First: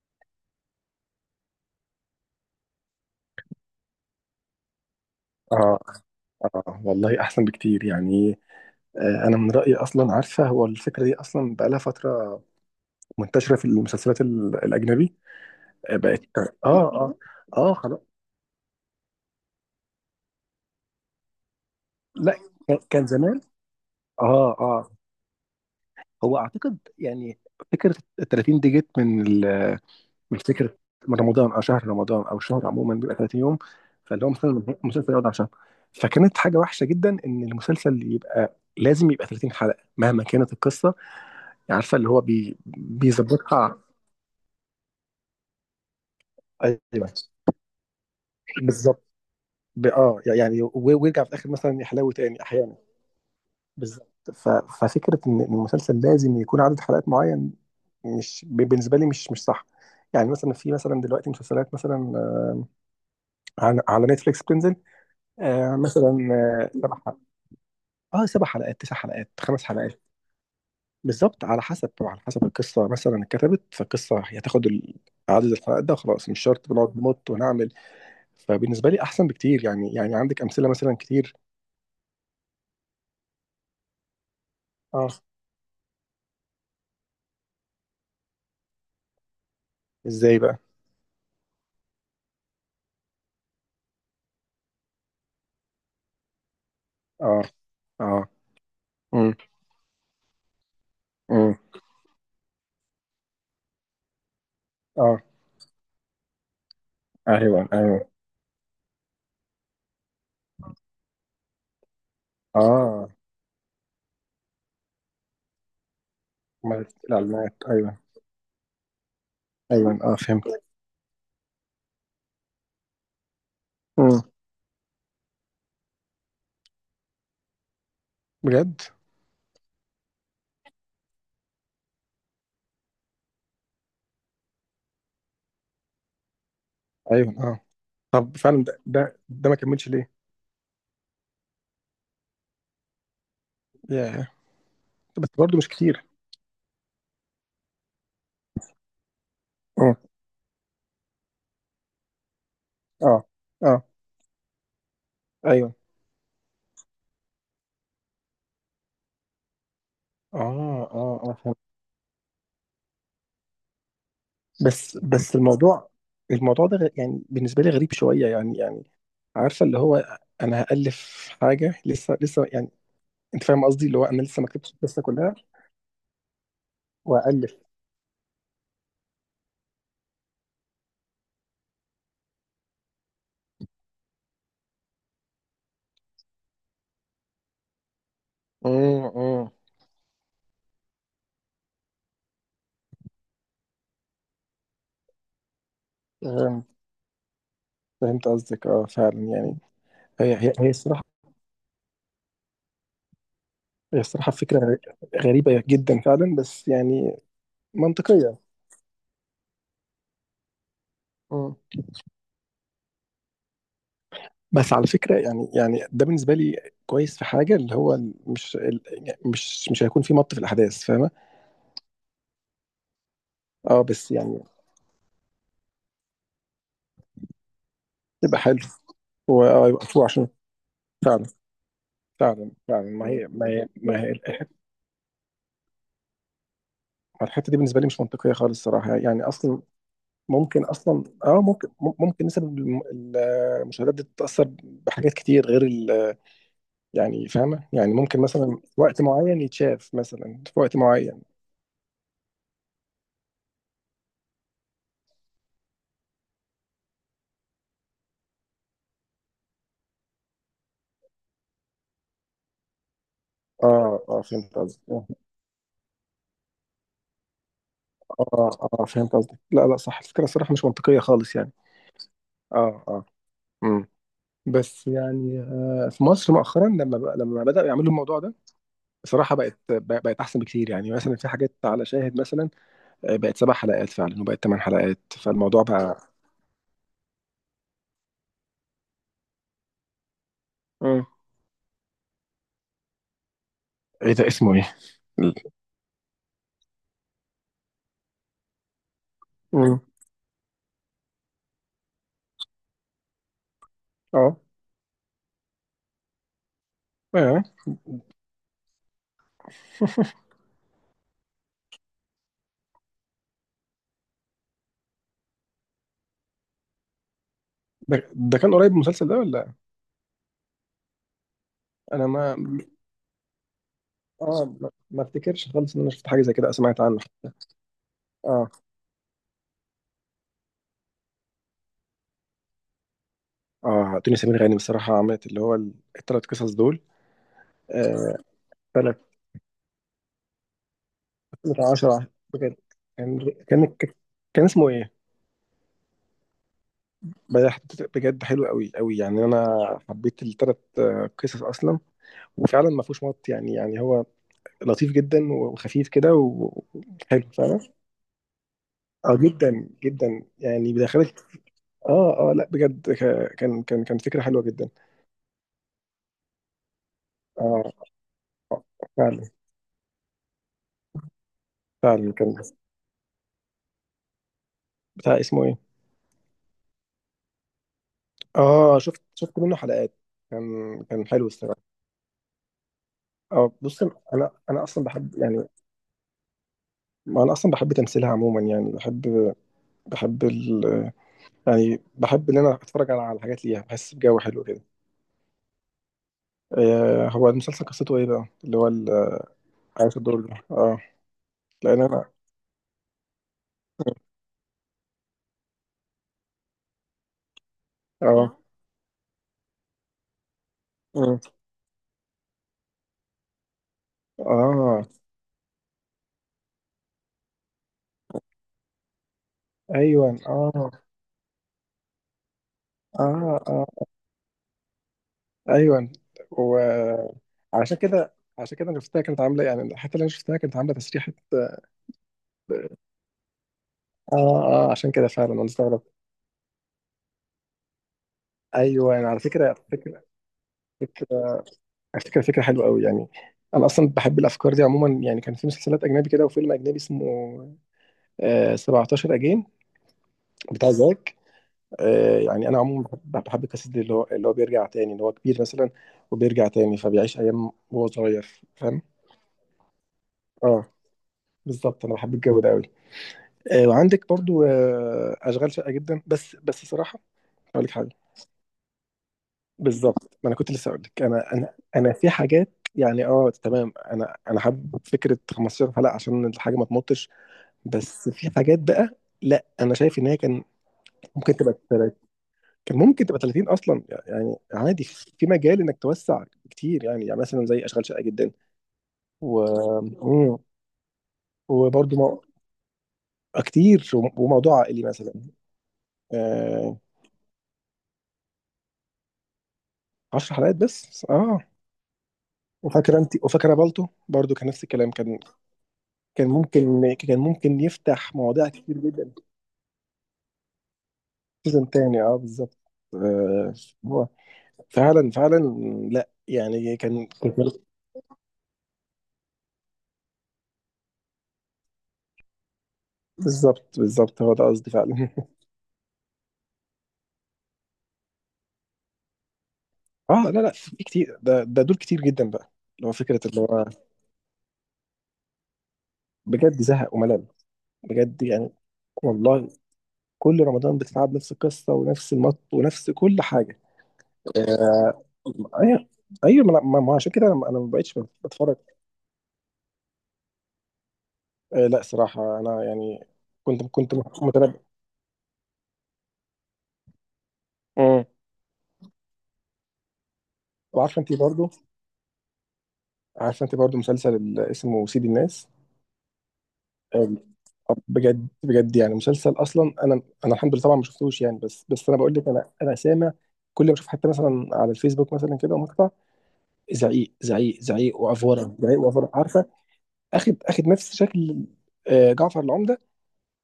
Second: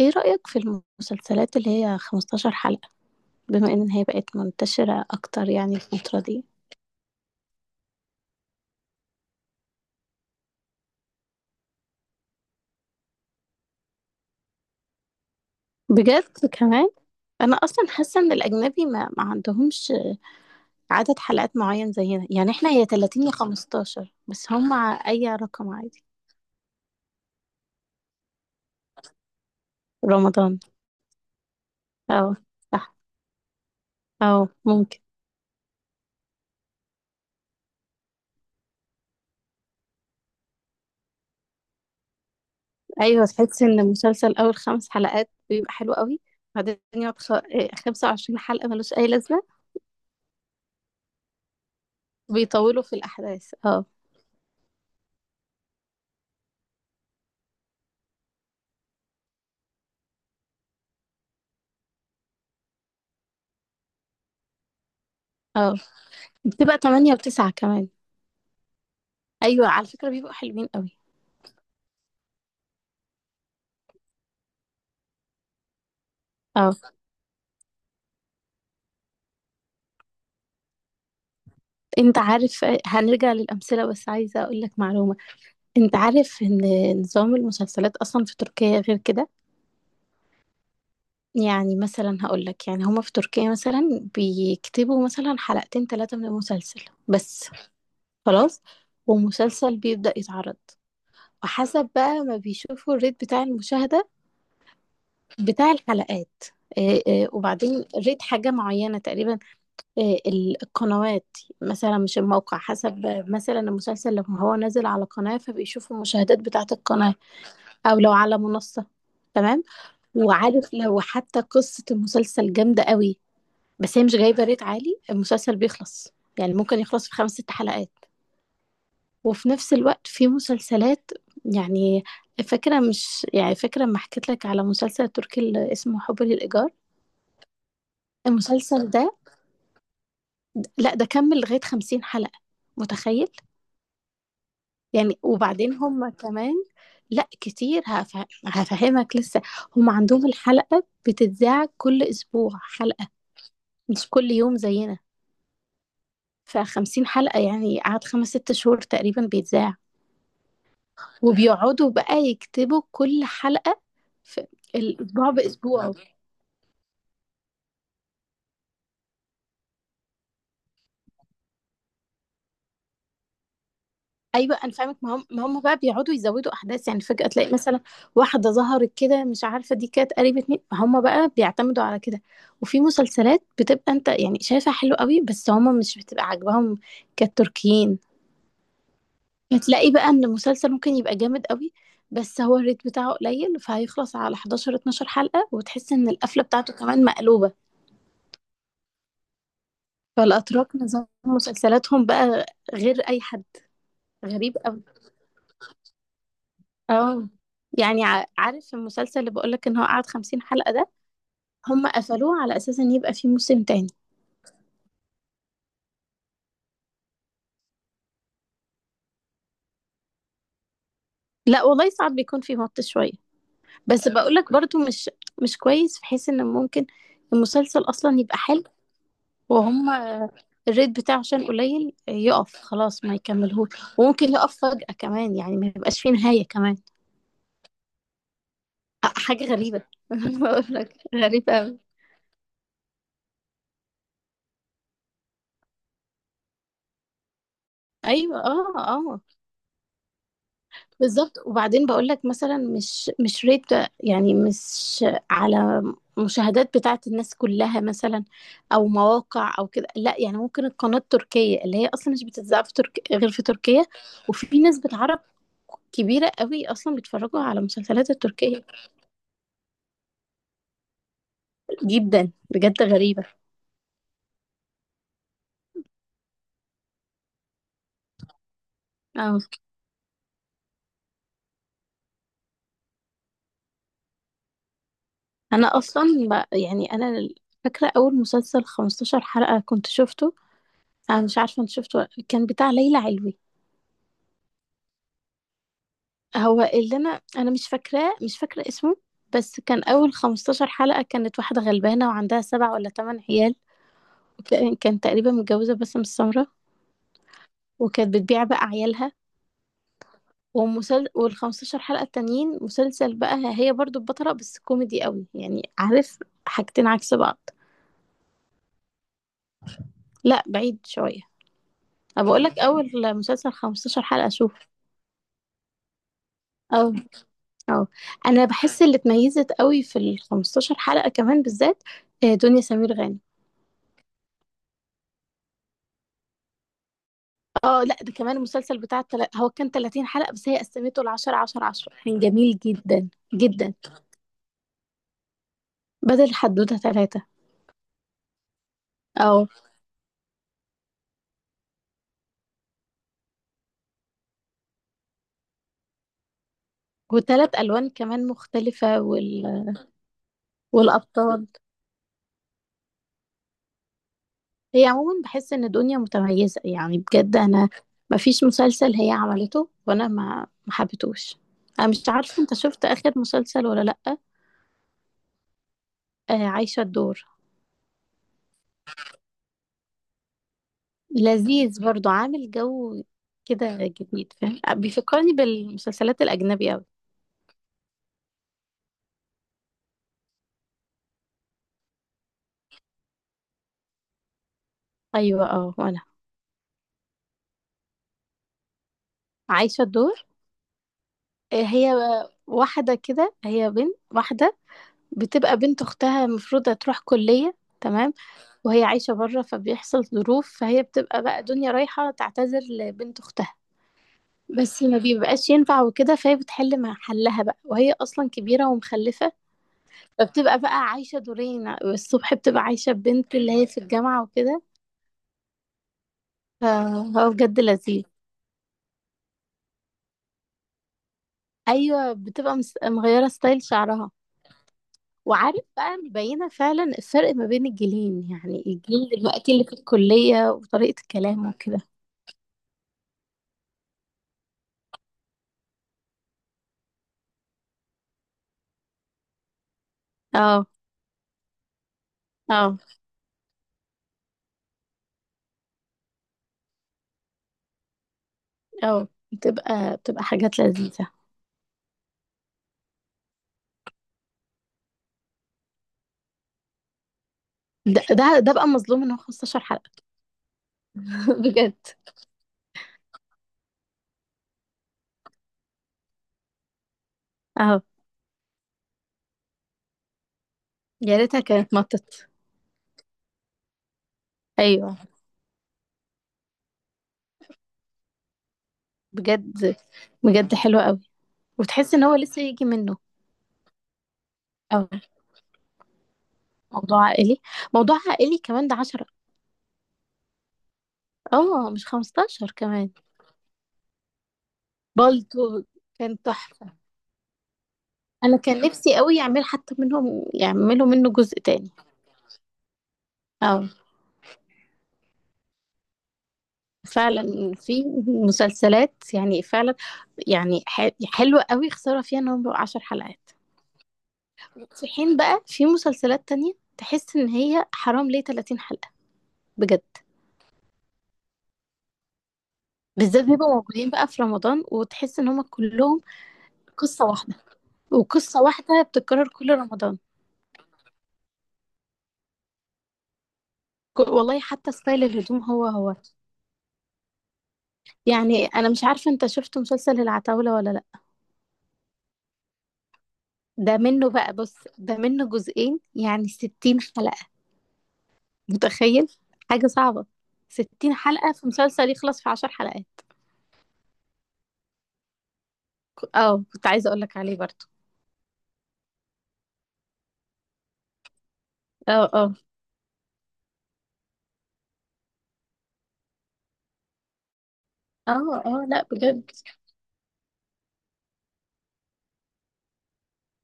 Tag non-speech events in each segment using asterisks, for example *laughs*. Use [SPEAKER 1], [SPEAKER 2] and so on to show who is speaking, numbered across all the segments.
[SPEAKER 1] ايه رأيك في المسلسلات اللي هي 15 حلقة بما ان هي بقت منتشرة اكتر يعني
[SPEAKER 2] اه،
[SPEAKER 1] الفترة دي؟
[SPEAKER 2] اه، والله احسن بكتير يعني. انا من رايي اصلا. عارفه هو الفكره دي اصلا بقى لها فتره منتشره في المسلسلات الاجنبي. آه، بقت،
[SPEAKER 1] بجد
[SPEAKER 2] اه،
[SPEAKER 1] كمان؟
[SPEAKER 2] اه.
[SPEAKER 1] انا
[SPEAKER 2] اه،
[SPEAKER 1] اصلا
[SPEAKER 2] خلاص.
[SPEAKER 1] حاسة ان الاجنبي ما عندهمش عدد حلقات معين زينا،
[SPEAKER 2] لا.
[SPEAKER 1] يعني احنا
[SPEAKER 2] كان
[SPEAKER 1] هي
[SPEAKER 2] كان
[SPEAKER 1] 30 يا
[SPEAKER 2] زمان.
[SPEAKER 1] 15، بس
[SPEAKER 2] اه،
[SPEAKER 1] هم
[SPEAKER 2] اه.
[SPEAKER 1] اي رقم عادي.
[SPEAKER 2] هو اعتقد يعني فكره ال 30 دي جت من من
[SPEAKER 1] رمضان.
[SPEAKER 2] فكره، من رمضان او شهر رمضان او
[SPEAKER 1] اه،
[SPEAKER 2] الشهر عموما
[SPEAKER 1] صح.
[SPEAKER 2] بيبقى 30 يوم. فاللي هو
[SPEAKER 1] اه،
[SPEAKER 2] مثلا
[SPEAKER 1] ممكن.
[SPEAKER 2] المسلسل يقعد على شهر. فكانت حاجه وحشه جدا ان المسلسل يبقى لازم يبقى 30 حلقه مهما كانت القصه، عارفه اللي هو
[SPEAKER 1] ايوه، تحس
[SPEAKER 2] بيظبطها.
[SPEAKER 1] ان المسلسل اول خمس حلقات بيبقى حلو قوي، بعدين
[SPEAKER 2] ايوه،
[SPEAKER 1] يقعد خ- إيه، 25 حلقة ملوش
[SPEAKER 2] بالظبط.
[SPEAKER 1] اي لازمة.
[SPEAKER 2] يعني، ويرجع في الاخر مثلا يحلو تاني احيانا.
[SPEAKER 1] بيطولوا في الاحداث، اه.
[SPEAKER 2] بالظبط. ففكره ان المسلسل لازم يكون عدد حلقات معين مش بالنسبه لي مش صح. يعني مثلا في مثلا دلوقتي مسلسلات مثلا، على نتفليكس بتنزل،
[SPEAKER 1] اه،
[SPEAKER 2] مثلا
[SPEAKER 1] بتبقى
[SPEAKER 2] سبع حلقات.
[SPEAKER 1] 8 و9 كمان.
[SPEAKER 2] اه سبع حلقات، تسع حلقات، خمس
[SPEAKER 1] ايوه، على
[SPEAKER 2] حلقات.
[SPEAKER 1] فكره بيبقوا حلوين قوي.
[SPEAKER 2] بالظبط، على حسب طبعا، على حسب القصه مثلا اتكتبت. فالقصه هتاخد عدد الحلقات ده وخلاص، مش شرط
[SPEAKER 1] اه.
[SPEAKER 2] بنقعد نمط ونعمل. فبالنسبة لي أحسن بكتير يعني عندك أمثلة مثلا كتير؟
[SPEAKER 1] انت عارف هنرجع للامثله، بس عايزه اقول لك
[SPEAKER 2] اه.
[SPEAKER 1] معلومه. انت عارف ان نظام المسلسلات اصلا في تركيا غير كده؟
[SPEAKER 2] إزاي بقى؟
[SPEAKER 1] يعني مثلا هقول لك، يعني هما في تركيا مثلا بيكتبوا مثلا حلقتين ثلاثه من المسلسل
[SPEAKER 2] آه،
[SPEAKER 1] بس.
[SPEAKER 2] آه.
[SPEAKER 1] خلاص،
[SPEAKER 2] أمم،
[SPEAKER 1] ومسلسل بيبدا يتعرض.
[SPEAKER 2] أمم.
[SPEAKER 1] وحسب بقى ما بيشوفوا الريت بتاع المشاهده،
[SPEAKER 2] آه.
[SPEAKER 1] بتاع الحلقات.
[SPEAKER 2] أيوه،
[SPEAKER 1] وبعدين
[SPEAKER 2] أيوه.
[SPEAKER 1] ريت حاجه معينه تقريبا. القنوات، مثلا مش الموقع،
[SPEAKER 2] آه،
[SPEAKER 1] حسب مثلا المسلسل لو هو نازل على قناة فبيشوفوا المشاهدات بتاعة
[SPEAKER 2] مادة
[SPEAKER 1] القناة،
[SPEAKER 2] الإعلانات، أيوه.
[SPEAKER 1] أو لو على منصة. تمام.
[SPEAKER 2] أيوه، آه، فهمت.
[SPEAKER 1] وعارف لو حتى قصة المسلسل جامدة قوي بس هي مش
[SPEAKER 2] أمم.
[SPEAKER 1] جايبة ريت عالي المسلسل بيخلص، يعني ممكن يخلص في خمس ست حلقات.
[SPEAKER 2] بجد؟
[SPEAKER 1] وفي نفس الوقت في مسلسلات، يعني فاكرة، مش يعني فاكرة ما حكيت لك على مسلسل تركي اللي اسمه حب للإيجار.
[SPEAKER 2] أيوه، آه. طب فعلا ده
[SPEAKER 1] المسلسل ده،
[SPEAKER 2] ده, ده ما كملش ليه؟
[SPEAKER 1] لا ده كمل لغاية 50 حلقة، متخيل؟
[SPEAKER 2] ياه.
[SPEAKER 1] يعني
[SPEAKER 2] بس برضه مش
[SPEAKER 1] وبعدين
[SPEAKER 2] كتير.
[SPEAKER 1] هم كمان، لا كتير، هفهمك لسه. هم
[SPEAKER 2] أمم.
[SPEAKER 1] عندهم الحلقة بتتذاع كل أسبوع حلقة،
[SPEAKER 2] آه، آه.
[SPEAKER 1] مش كل يوم زينا.
[SPEAKER 2] أيوه.
[SPEAKER 1] فخمسين حلقة يعني قعد خمس ست شهور تقريبا بيتذاع،
[SPEAKER 2] آه، آه، آه، فهمت.
[SPEAKER 1] وبيقعدوا بقى يكتبوا كل حلقة في
[SPEAKER 2] بس
[SPEAKER 1] الأسبوع
[SPEAKER 2] بس الموضوع،
[SPEAKER 1] بأسبوعه.
[SPEAKER 2] الموضوع ده يعني بالنسبة لي غريب شوية، يعني عارفة اللي هو، أنا هألف حاجة لسه لسه يعني. انت فاهم قصدي؟ اللي هو انا لسه ما
[SPEAKER 1] ايوه، انا
[SPEAKER 2] كتبتش
[SPEAKER 1] فاهمك،
[SPEAKER 2] القصه
[SPEAKER 1] ما هم
[SPEAKER 2] كلها
[SPEAKER 1] ما هم بقى بيقعدوا يزودوا احداث، يعني فجأة تلاقي
[SPEAKER 2] والف.
[SPEAKER 1] مثلا واحدة ظهرت كده مش عارفة دي كانت قريبة مين، هم بقى بيعتمدوا على كده. وفي مسلسلات بتبقى انت يعني شايفها حلو قوي بس هم مش بتبقى عاجباهم كالتركيين.
[SPEAKER 2] امم، امم.
[SPEAKER 1] هتلاقي بقى ان المسلسل ممكن يبقى جامد قوي بس هو الريت بتاعه قليل فهيخلص على 11 12 حلقة، وتحس ان القفلة
[SPEAKER 2] فهمت،
[SPEAKER 1] بتاعته كمان مقلوبة.
[SPEAKER 2] فهمت قصدك. اه فعلا يعني. هي
[SPEAKER 1] فالاتراك
[SPEAKER 2] الصراحه،
[SPEAKER 1] نظام مسلسلاتهم بقى غير اي حد.
[SPEAKER 2] هي الصراحه فكره
[SPEAKER 1] غريب قوي.
[SPEAKER 2] غريبه جدا فعلا، بس يعني
[SPEAKER 1] اه، يعني
[SPEAKER 2] منطقيه.
[SPEAKER 1] عارف المسلسل اللي بقولك ان هو قعد 50 حلقة ده،
[SPEAKER 2] امم.
[SPEAKER 1] هم قفلوه على اساس ان يبقى فيه موسم تاني.
[SPEAKER 2] بس على فكره يعني، ده بالنسبه لي كويس في حاجه اللي هو مش يعني مش هيكون في مط في الاحداث، فاهمه؟
[SPEAKER 1] لا والله، صعب بيكون فيه مط شوية.
[SPEAKER 2] اه،
[SPEAKER 1] بس
[SPEAKER 2] بس يعني
[SPEAKER 1] بقولك برضو مش كويس، في حيث ان ممكن المسلسل اصلا يبقى
[SPEAKER 2] يبقى حلو.
[SPEAKER 1] حلو،
[SPEAKER 2] هو، يبقى
[SPEAKER 1] وهم
[SPEAKER 2] حلو عشان
[SPEAKER 1] الريت بتاعه
[SPEAKER 2] فعلا،
[SPEAKER 1] عشان قليل
[SPEAKER 2] فعلا،
[SPEAKER 1] يقف،
[SPEAKER 2] فعلا.
[SPEAKER 1] خلاص
[SPEAKER 2] ما
[SPEAKER 1] ما
[SPEAKER 2] هي ما هي
[SPEAKER 1] يكملهوش.
[SPEAKER 2] ما هي
[SPEAKER 1] وممكن يقف فجأة كمان، يعني ما يبقاش فيه نهاية كمان.
[SPEAKER 2] الحته دي بالنسبه لي مش منطقيه خالص الصراحه، يعني
[SPEAKER 1] حاجة
[SPEAKER 2] اصلا
[SPEAKER 1] غريبة. *laughs*
[SPEAKER 2] ممكن
[SPEAKER 1] بقولك
[SPEAKER 2] اصلا،
[SPEAKER 1] غريبة
[SPEAKER 2] ممكن،
[SPEAKER 1] أوي.
[SPEAKER 2] ممكن نسب المشاهدات دي تتاثر بحاجات كتير غير يعني فاهمه؟ يعني ممكن
[SPEAKER 1] ايوه،
[SPEAKER 2] مثلا
[SPEAKER 1] اه،
[SPEAKER 2] في وقت
[SPEAKER 1] اه،
[SPEAKER 2] معين يتشاف، مثلا في وقت معين.
[SPEAKER 1] بالظبط. وبعدين بقول لك مثلا، مش ريت يعني، مش على مشاهدات بتاعت الناس كلها مثلا او مواقع او كده، لا، يعني ممكن القناة التركية اللي هي اصلا مش بتتذاع في غير في تركيا.
[SPEAKER 2] اه، اه، فهمت
[SPEAKER 1] وفي
[SPEAKER 2] قصدك،
[SPEAKER 1] نسبة
[SPEAKER 2] اه.
[SPEAKER 1] عرب كبيرة قوي اصلا بيتفرجوا على مسلسلات
[SPEAKER 2] اه،
[SPEAKER 1] التركية.
[SPEAKER 2] آه، فهمت قصدك، لا، لا، صح، الفكره الصراحه مش منطقيه خالص يعني.
[SPEAKER 1] جدا، بجد
[SPEAKER 2] اه، اه.
[SPEAKER 1] غريبة.
[SPEAKER 2] امم. بس يعني، في مصر مؤخرا لما بداوا يعملوا الموضوع ده بصراحه
[SPEAKER 1] اه.
[SPEAKER 2] بقت احسن بكتير يعني، مثلا في حاجات على شاهد مثلا، آه، بقت سبع حلقات فعلا وبقت ثمان حلقات، فالموضوع
[SPEAKER 1] انا
[SPEAKER 2] بقى.
[SPEAKER 1] اصلا يعني انا فاكرة اول مسلسل 15 حلقة كنت شفته،
[SPEAKER 2] مم.
[SPEAKER 1] انا مش عارفة انت شفته، كان بتاع ليلى علوي.
[SPEAKER 2] ايه ده؟ اسمه ايه؟
[SPEAKER 1] هو اللي انا مش فاكراه، مش فاكره اسمه، بس
[SPEAKER 2] مم.
[SPEAKER 1] كان اول 15 حلقه كانت واحده غلبانه وعندها سبع ولا ثمان عيال.
[SPEAKER 2] اه،
[SPEAKER 1] كانت تقريبا متجوزه باسم السمره،
[SPEAKER 2] اه.
[SPEAKER 1] وكانت بتبيع بقى عيالها.
[SPEAKER 2] *laughs*
[SPEAKER 1] وال 15 حلقه التانيين مسلسل بقى هي برضو البطله، بس كوميدي قوي يعني، عارف، حاجتين عكس بعض.
[SPEAKER 2] ده كان قريب من المسلسل ده ولا؟
[SPEAKER 1] لا، بعيد شويه.
[SPEAKER 2] انا
[SPEAKER 1] انا
[SPEAKER 2] ما.
[SPEAKER 1] بقول لك اول مسلسل 15 حلقه، شوف.
[SPEAKER 2] اه، ما افتكرش خالص ان انا شفت حاجه زي كده أو سمعت
[SPEAKER 1] اه،
[SPEAKER 2] عنه.
[SPEAKER 1] اه. انا
[SPEAKER 2] اه،
[SPEAKER 1] بحس اللي اتميزت قوي في ال 15 حلقه كمان بالذات، دنيا سمير غانم.
[SPEAKER 2] اه، دنيا سمير غانم الصراحه عملت اللي هو الثلاث قصص دول.
[SPEAKER 1] اه، لا ده
[SPEAKER 2] آه،
[SPEAKER 1] كمان المسلسل
[SPEAKER 2] ثلاث.
[SPEAKER 1] بتاع هو كان 30 حلقة بس هي قسمته ل 10 10
[SPEAKER 2] آه.
[SPEAKER 1] 10،
[SPEAKER 2] 10.
[SPEAKER 1] كان
[SPEAKER 2] بجد؟
[SPEAKER 1] جميل جدا
[SPEAKER 2] كان.
[SPEAKER 1] جدا،
[SPEAKER 2] كان. كان اسمه ايه؟
[SPEAKER 1] بدل حدوتة ثلاثة.
[SPEAKER 2] بجد، بجد حلو قوي قوي يعني. انا
[SPEAKER 1] اه،
[SPEAKER 2] حبيت الثلاث قصص اصلا، وفعلا ما فيهوش مط يعني. هو لطيف جدا، وخفيف كده، وحلو
[SPEAKER 1] وثلاث
[SPEAKER 2] فعلا.
[SPEAKER 1] ألوان كمان مختلفة،
[SPEAKER 2] اه، جدا جدا يعني بيدخلك.
[SPEAKER 1] والأبطال.
[SPEAKER 2] اه، اه، لا بجد كان فكرة حلوة جدا.
[SPEAKER 1] هي عموما بحس إن دنيا متميزة، يعني بجد أنا
[SPEAKER 2] اه،
[SPEAKER 1] ما فيش مسلسل هي
[SPEAKER 2] فعلا،
[SPEAKER 1] عملته وأنا ما حبيتهوش. أنا مش
[SPEAKER 2] فعلا. كان
[SPEAKER 1] عارفة أنت شفت آخر مسلسل ولا لأ.
[SPEAKER 2] بتاع اسمه ايه؟
[SPEAKER 1] عايشة الدور.
[SPEAKER 2] اه، شفت منه حلقات. كان حلو الصراحة.
[SPEAKER 1] لذيذ، برضو عامل جو
[SPEAKER 2] اه،
[SPEAKER 1] كده
[SPEAKER 2] بص انا،
[SPEAKER 1] جديد، فاهم،
[SPEAKER 2] اصلا بحب
[SPEAKER 1] بيفكرني
[SPEAKER 2] يعني.
[SPEAKER 1] بالمسلسلات الأجنبي أوي.
[SPEAKER 2] ما انا اصلا بحب تمثيلها عموما يعني، بحب، بحب ال، يعني بحب ان انا اتفرج على، حاجات ليها، بحس بجو حلو كده.
[SPEAKER 1] أيوة، اه، وأنا.
[SPEAKER 2] آه، هو المسلسل قصته ايه بقى، اللي هو
[SPEAKER 1] عايشة
[SPEAKER 2] عايش الدور
[SPEAKER 1] الدور.
[SPEAKER 2] ده؟ اه، لان
[SPEAKER 1] هي
[SPEAKER 2] انا.
[SPEAKER 1] واحدة كده، هي بنت واحدة بتبقى بنت أختها المفروض هتروح كلية. تمام.
[SPEAKER 2] اه.
[SPEAKER 1] وهي عايشة بره فبيحصل ظروف فهي
[SPEAKER 2] مم.
[SPEAKER 1] بتبقى بقى دنيا رايحة تعتذر لبنت أختها، بس
[SPEAKER 2] اه،
[SPEAKER 1] ما بيبقاش ينفع وكده، فهي بتحل مع حلها بقى، وهي أصلا كبيرة ومخلفة.
[SPEAKER 2] ايوه،
[SPEAKER 1] فبتبقى
[SPEAKER 2] اه،
[SPEAKER 1] بقى عايشة دورين، الصبح بتبقى عايشة بنت
[SPEAKER 2] اه،
[SPEAKER 1] اللي
[SPEAKER 2] اه،
[SPEAKER 1] هي في الجامعة وكده.
[SPEAKER 2] ايوه.
[SPEAKER 1] فهو بجد
[SPEAKER 2] وعشان
[SPEAKER 1] لذيذ.
[SPEAKER 2] كده، عشان كده انا شفتها كانت عامله يعني، الحته اللي انا شفتها كانت عامله تسريحه، اه.
[SPEAKER 1] أيوة، بتبقى مغيرة ستايل شعرها.
[SPEAKER 2] اه، عشان كده فعلا انا
[SPEAKER 1] وعارف
[SPEAKER 2] استغرب.
[SPEAKER 1] بقى مبينة فعلا الفرق ما بين الجيلين، يعني
[SPEAKER 2] ايوه، يعني
[SPEAKER 1] الجيل
[SPEAKER 2] على فكره،
[SPEAKER 1] دلوقتي اللي في الكلية وطريقة
[SPEAKER 2] فكره
[SPEAKER 1] الكلام وكده.
[SPEAKER 2] فكره حلوه قوي يعني. انا اصلا بحب الافكار دي عموما. يعني كان في مسلسلات اجنبي كده، وفيلم اجنبي اسمه 17 اجين
[SPEAKER 1] اه،
[SPEAKER 2] بتاع زاك. آه، يعني انا
[SPEAKER 1] اه،
[SPEAKER 2] عموما بحب، القصص دي، اللي هو بيرجع تاني، اللي هو كبير مثلا وبيرجع تاني فبيعيش ايام وهو صغير، فاهم؟
[SPEAKER 1] اه. بتبقى حاجات
[SPEAKER 2] اه،
[SPEAKER 1] لذيذة.
[SPEAKER 2] بالظبط، انا بحب الجو ده قوي. آه، وعندك برضو، آه، اشغال شاقه جدا، بس صراحه اقول لك حاجه.
[SPEAKER 1] ده بقى مظلوم ان هو 15 حلقة.
[SPEAKER 2] بالظبط، ما انا كنت لسه اقول لك،
[SPEAKER 1] *laughs* بجد،
[SPEAKER 2] انا في حاجات يعني، اه، تمام. انا حابب فكره 15 حلقه عشان الحاجه ما تمطش.
[SPEAKER 1] اه،
[SPEAKER 2] بس في حاجات بقى، لا انا شايف ان هي كان
[SPEAKER 1] يا
[SPEAKER 2] ممكن
[SPEAKER 1] ريتها
[SPEAKER 2] تبقى
[SPEAKER 1] كانت مطت.
[SPEAKER 2] كان ممكن تبقى 30 اصلا يعني عادي.
[SPEAKER 1] ايوه،
[SPEAKER 2] في مجال انك توسع كتير يعني، مثلا زي اشغال شاقه جدا، و.
[SPEAKER 1] بجد
[SPEAKER 2] مم.
[SPEAKER 1] بجد حلوة قوي، وتحس
[SPEAKER 2] وبرضو
[SPEAKER 1] ان هو
[SPEAKER 2] مو،
[SPEAKER 1] لسه يجي منه.
[SPEAKER 2] كتير. وموضوع عائلي
[SPEAKER 1] اه،
[SPEAKER 2] مثلا، آه،
[SPEAKER 1] موضوع عائلي. موضوع عائلي كمان، ده 10،
[SPEAKER 2] 10 حلقات بس، اه.
[SPEAKER 1] اه، مش 15 كمان.
[SPEAKER 2] وفاكره انت؟ وفاكره بالتو برضو، كان نفس الكلام. كان،
[SPEAKER 1] بالطو كان تحفة.
[SPEAKER 2] كان ممكن يفتح
[SPEAKER 1] انا
[SPEAKER 2] مواضيع
[SPEAKER 1] كان
[SPEAKER 2] كتير
[SPEAKER 1] نفسي
[SPEAKER 2] جدا.
[SPEAKER 1] قوي يعمل، حتى منهم يعملوا منه جزء
[SPEAKER 2] سيزون
[SPEAKER 1] تاني.
[SPEAKER 2] تاني، اه، بالظبط. آه،
[SPEAKER 1] اه،
[SPEAKER 2] هو. فعلا، فعلا. لا يعني كان
[SPEAKER 1] فعلا في مسلسلات يعني فعلا، يعني حلوة قوي، خسارة فيها ان هم بقوا 10 حلقات.
[SPEAKER 2] بالظبط، بالظبط هو ده قصدي
[SPEAKER 1] في
[SPEAKER 2] فعلا.
[SPEAKER 1] حين بقى
[SPEAKER 2] *laughs*
[SPEAKER 1] في مسلسلات تانية تحس ان هي حرام ليه 30 حلقة، بجد.
[SPEAKER 2] اه، لا، لا، في كتير. ده ده دول كتير جدا بقى، اللي هو فكره،
[SPEAKER 1] بالذات
[SPEAKER 2] اللي
[SPEAKER 1] بيبقوا
[SPEAKER 2] هو
[SPEAKER 1] موجودين بقى في رمضان، وتحس ان هم كلهم
[SPEAKER 2] بجد زهق
[SPEAKER 1] قصة
[SPEAKER 2] وملل.
[SPEAKER 1] واحدة،
[SPEAKER 2] بجد
[SPEAKER 1] وقصة
[SPEAKER 2] يعني.
[SPEAKER 1] واحدة بتتكرر
[SPEAKER 2] والله،
[SPEAKER 1] كل رمضان.
[SPEAKER 2] كل رمضان بتتعب، نفس القصه ونفس المط ونفس كل حاجه.
[SPEAKER 1] والله حتى
[SPEAKER 2] آه،
[SPEAKER 1] ستايل الهدوم هو
[SPEAKER 2] ايوه،
[SPEAKER 1] هو.
[SPEAKER 2] ايوه، ما ما عشان كده، انا، ما بقتش
[SPEAKER 1] يعني
[SPEAKER 2] بتفرج.
[SPEAKER 1] انا مش عارفة انت شفت مسلسل العتاولة ولا؟
[SPEAKER 2] آه، لا صراحة أنا يعني كنت،
[SPEAKER 1] ده منه بقى،
[SPEAKER 2] متابع.
[SPEAKER 1] بص، ده منه جزئين، يعني 60 حلقة،
[SPEAKER 2] مم.
[SPEAKER 1] متخيل؟ حاجة صعبة، ستين
[SPEAKER 2] وعارفة أنت
[SPEAKER 1] حلقة في
[SPEAKER 2] برضو؟
[SPEAKER 1] مسلسل يخلص في 10 حلقات.
[SPEAKER 2] عارفة أنت برضو مسلسل اسمه سيد الناس؟
[SPEAKER 1] اه، كنت عايزة
[SPEAKER 2] آه،
[SPEAKER 1] اقولك عليه برضو.
[SPEAKER 2] بجد، بجد يعني مسلسل، أصلا أنا، الحمد لله طبعا ما شفتوش يعني، بس أنا
[SPEAKER 1] اه،
[SPEAKER 2] بقول لك،
[SPEAKER 1] اه،
[SPEAKER 2] أنا، سامع. كل ما أشوف حتى مثلا على الفيسبوك مثلا كده مقطع زعيق زعيق زعيق
[SPEAKER 1] اه،
[SPEAKER 2] وأفورة،
[SPEAKER 1] اه،
[SPEAKER 2] زعيق
[SPEAKER 1] لا،
[SPEAKER 2] وأفورة،
[SPEAKER 1] بجد،
[SPEAKER 2] عارفة؟ أخد نفس شكل، آه، جعفر العمدة.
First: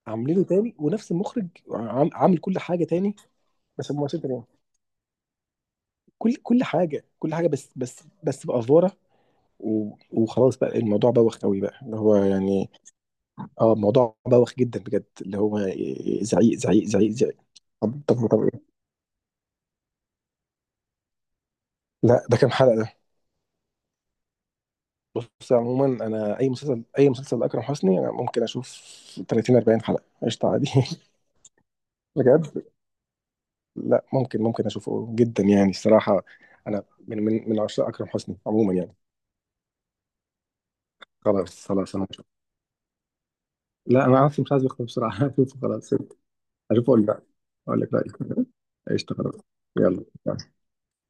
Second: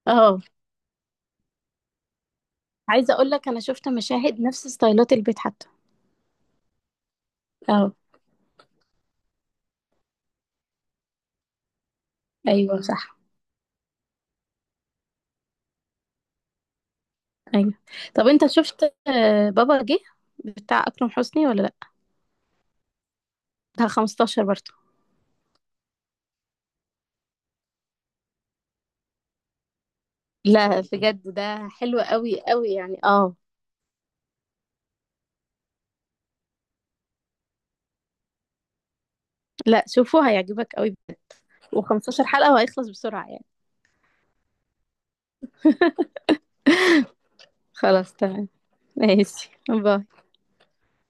[SPEAKER 2] عاملينه
[SPEAKER 1] اه.
[SPEAKER 2] تاني، ونفس المخرج عامل كل حاجة تاني.
[SPEAKER 1] عايزة اقولك انا شفت
[SPEAKER 2] بس هم ممثلين
[SPEAKER 1] مشاهد
[SPEAKER 2] تانيين.
[SPEAKER 1] نفس ستايلات البيت حتى.
[SPEAKER 2] كل حاجه، كل حاجه،
[SPEAKER 1] اه،
[SPEAKER 2] بس بافوره، وخلاص بقى، الموضوع بوخ قوي بقى، اللي هو يعني،
[SPEAKER 1] ايوه، صح،
[SPEAKER 2] اه، الموضوع بوخ جدا بجد، اللي هو زعيق زعيق زعيق زعيق.
[SPEAKER 1] ايوه. طب
[SPEAKER 2] طب
[SPEAKER 1] انت
[SPEAKER 2] إيه؟
[SPEAKER 1] شفت بابا جه بتاع اكرم حسني ولا لا؟
[SPEAKER 2] لا ده كام حلقة ده؟
[SPEAKER 1] ده 15 برضو.
[SPEAKER 2] بص عموما انا، اي مسلسل، اكرم حسني انا ممكن اشوف 30 40 حلقة قشطة عادي.
[SPEAKER 1] لا،
[SPEAKER 2] *laughs*
[SPEAKER 1] بجد، ده حلو قوي
[SPEAKER 2] بجد.
[SPEAKER 1] قوي يعني، اه.
[SPEAKER 2] لا، ممكن، اشوفه جدا يعني الصراحة. انا من، من عشاق اكرم حسني عموما يعني.
[SPEAKER 1] لا، شوفوا، هيعجبك قوي،
[SPEAKER 2] خلاص، خلاص، انا
[SPEAKER 1] و15
[SPEAKER 2] هشوف.
[SPEAKER 1] حلقة وهيخلص بسرعة يعني.
[SPEAKER 2] لا انا اصلا مش عايز اختم بسرعة. *laughs* هشوفه خلاص، اشوفه، اقول لك اقول لك
[SPEAKER 1] خلاص،
[SPEAKER 2] رأيي.
[SPEAKER 1] تمام.
[SPEAKER 2] *laughs* قشطة خلاص.
[SPEAKER 1] ماشي، باي.
[SPEAKER 2] يلا.